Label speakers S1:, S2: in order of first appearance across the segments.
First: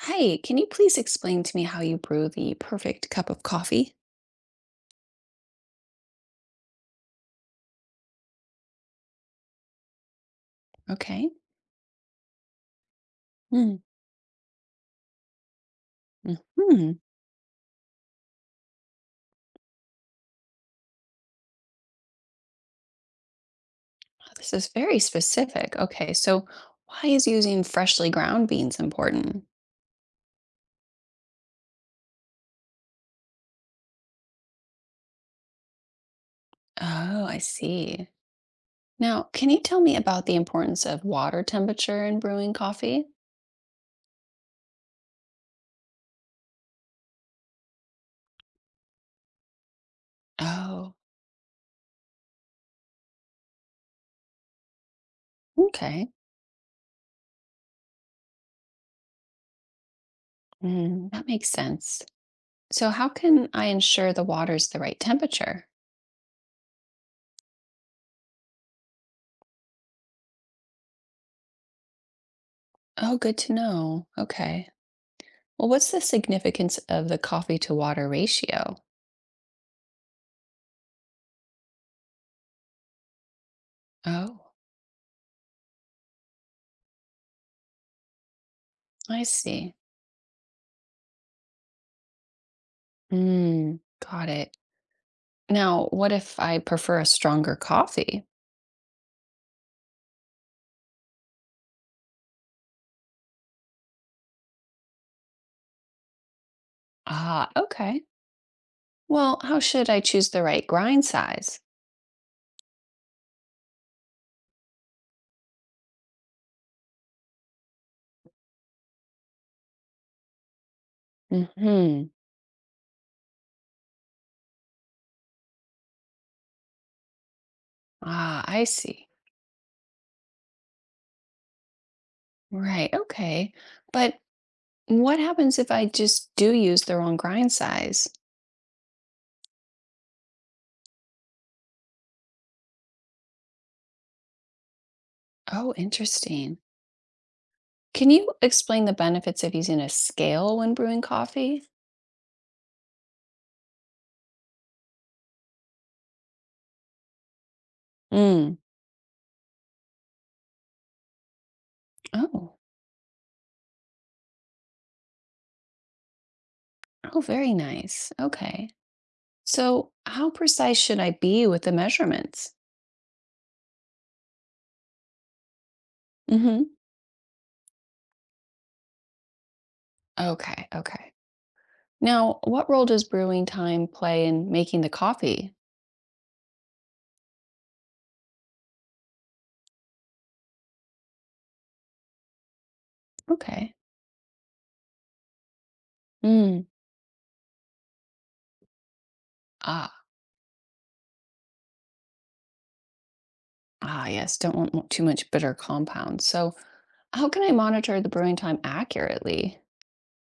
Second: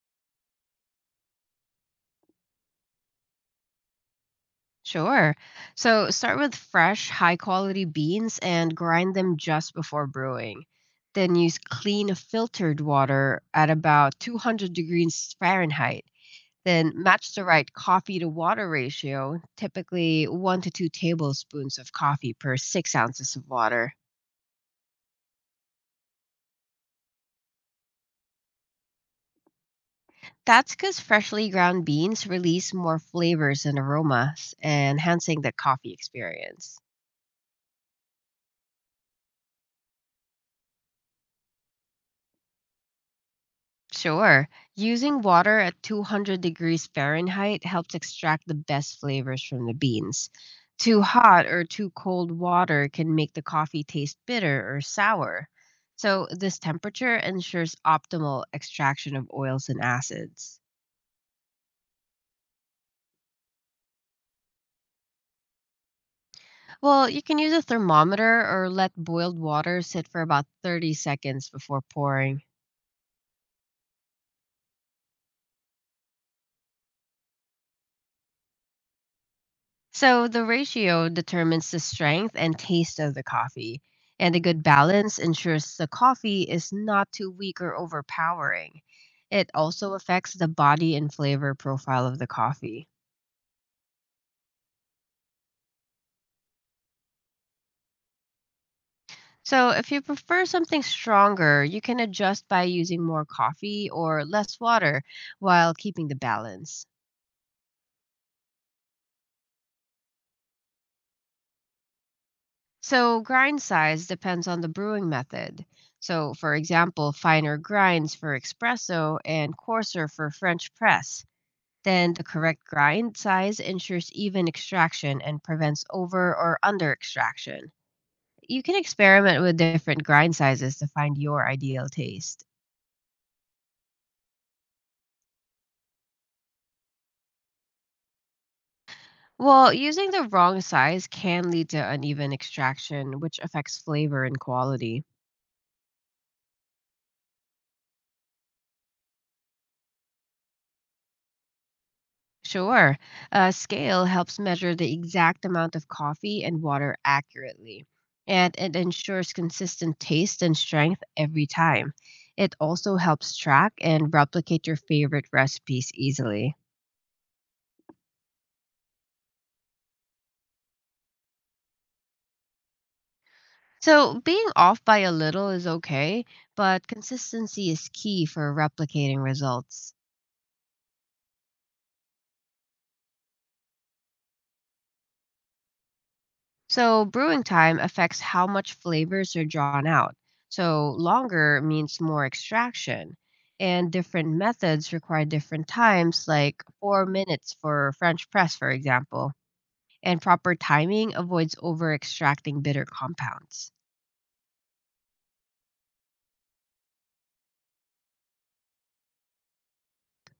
S1: Hi, can you please explain to me how you brew the perfect cup of coffee?
S2: Sure. So start with fresh, high quality beans and grind them just before brewing.
S1: Okay.
S2: Then use clean filtered water at
S1: Mm-hmm.
S2: about 200 degrees Fahrenheit. Then match the right coffee to water ratio, typically one to two tablespoons of coffee per 6 ounces of water.
S1: This is very specific. Okay, so why is using freshly ground beans important?
S2: That's because freshly ground beans release more flavors and aromas, enhancing the coffee experience.
S1: Oh, I see. Now, can you tell me about the importance of water temperature in brewing coffee?
S2: Sure. Using water at 200 degrees Fahrenheit helps extract the best flavors from the beans.
S1: Oh,
S2: Too hot or too cold water can make the coffee taste bitter or sour.
S1: okay.
S2: So this temperature ensures optimal extraction of oils and acids.
S1: Mm, that makes sense. So, how can I ensure the water's the right temperature?
S2: Well, you can use a thermometer or let boiled water sit for about 30 seconds before pouring.
S1: Oh, good to know. Okay. Well, what's the significance of the coffee to water ratio?
S2: So the ratio determines the strength and taste of the coffee, and a
S1: Oh,
S2: good balance ensures the coffee is not too weak or overpowering.
S1: I
S2: It
S1: see.
S2: also affects the body and flavor profile of the coffee.
S1: Mm, got it. Now, what if I prefer a stronger coffee?
S2: So if you prefer something stronger, you can adjust by using more coffee or less water while keeping the balance.
S1: Ah, okay. Well, how should I choose the right grind size?
S2: So grind size depends on the brewing method. So for example, finer grinds for espresso and coarser for French press.
S1: Hmm.
S2: Then the correct grind size ensures even extraction and prevents over or under extraction.
S1: Ah,
S2: You
S1: I
S2: can
S1: see.
S2: experiment with different grind sizes to find your ideal taste.
S1: Right. Okay. But what happens if I just do use the wrong grind size?
S2: Well, using the wrong size can lead to uneven extraction, which affects flavor and quality.
S1: Oh, interesting. Can you explain the benefits of using a scale when brewing coffee?
S2: Sure. A scale helps measure the exact amount of coffee and water accurately, and
S1: Mm.
S2: it ensures consistent taste and strength every time. It
S1: Oh.
S2: also helps track and replicate your favorite recipes easily.
S1: Oh, very nice. Okay. So, how precise should I be with the measurements?
S2: So being off by a little is okay,
S1: Hmm.
S2: but consistency is key for replicating results.
S1: Okay. Okay. Now, what role does brewing time play in making the coffee?
S2: So brewing time affects how much flavors are drawn out. So longer means more extraction.
S1: Okay.
S2: And different methods require different times, like
S1: Mm.
S2: 4 minutes for French press, for example.
S1: Ah.
S2: And proper timing avoids over extracting bitter compounds.
S1: Ah. Yes. Don't want too much bitter compounds. So, how can I monitor the brewing time accurately?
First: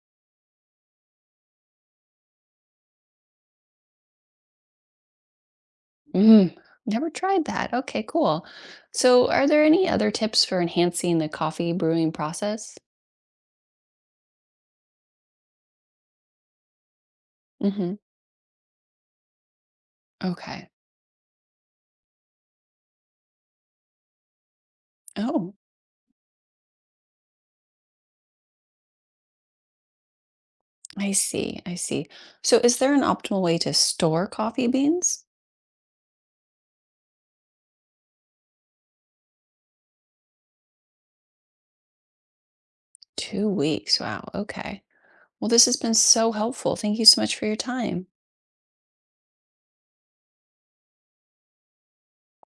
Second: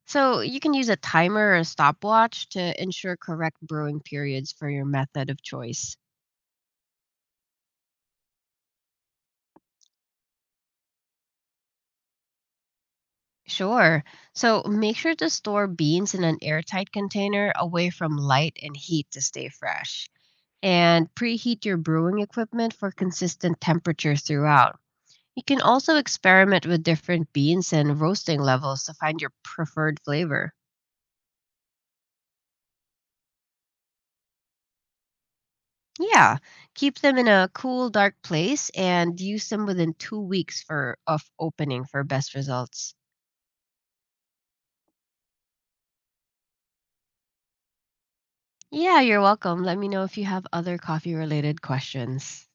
S2: So you can use a timer or a stopwatch to ensure correct brewing periods for your method of choice.
S1: Mm. Never tried that. Okay. Cool. So, are there any other tips for enhancing the coffee brewing process?
S2: Sure. So make sure to store beans in an airtight container away
S1: Hmm.
S2: from light and heat to stay fresh.
S1: Okay.
S2: And preheat your brewing equipment for consistent temperature throughout. You
S1: Oh,
S2: can also experiment with different beans and roasting levels to find your preferred flavor.
S1: I see. I see. So, is there an optimal way to store coffee beans?
S2: Yeah, keep them in a cool, dark place and use them within two weeks for of opening for best results.
S1: 2 weeks. Wow. Okay. Well, this has been so helpful. Thank you so much for your time.
S2: Yeah, you're welcome. Let me know if you have other coffee related questions.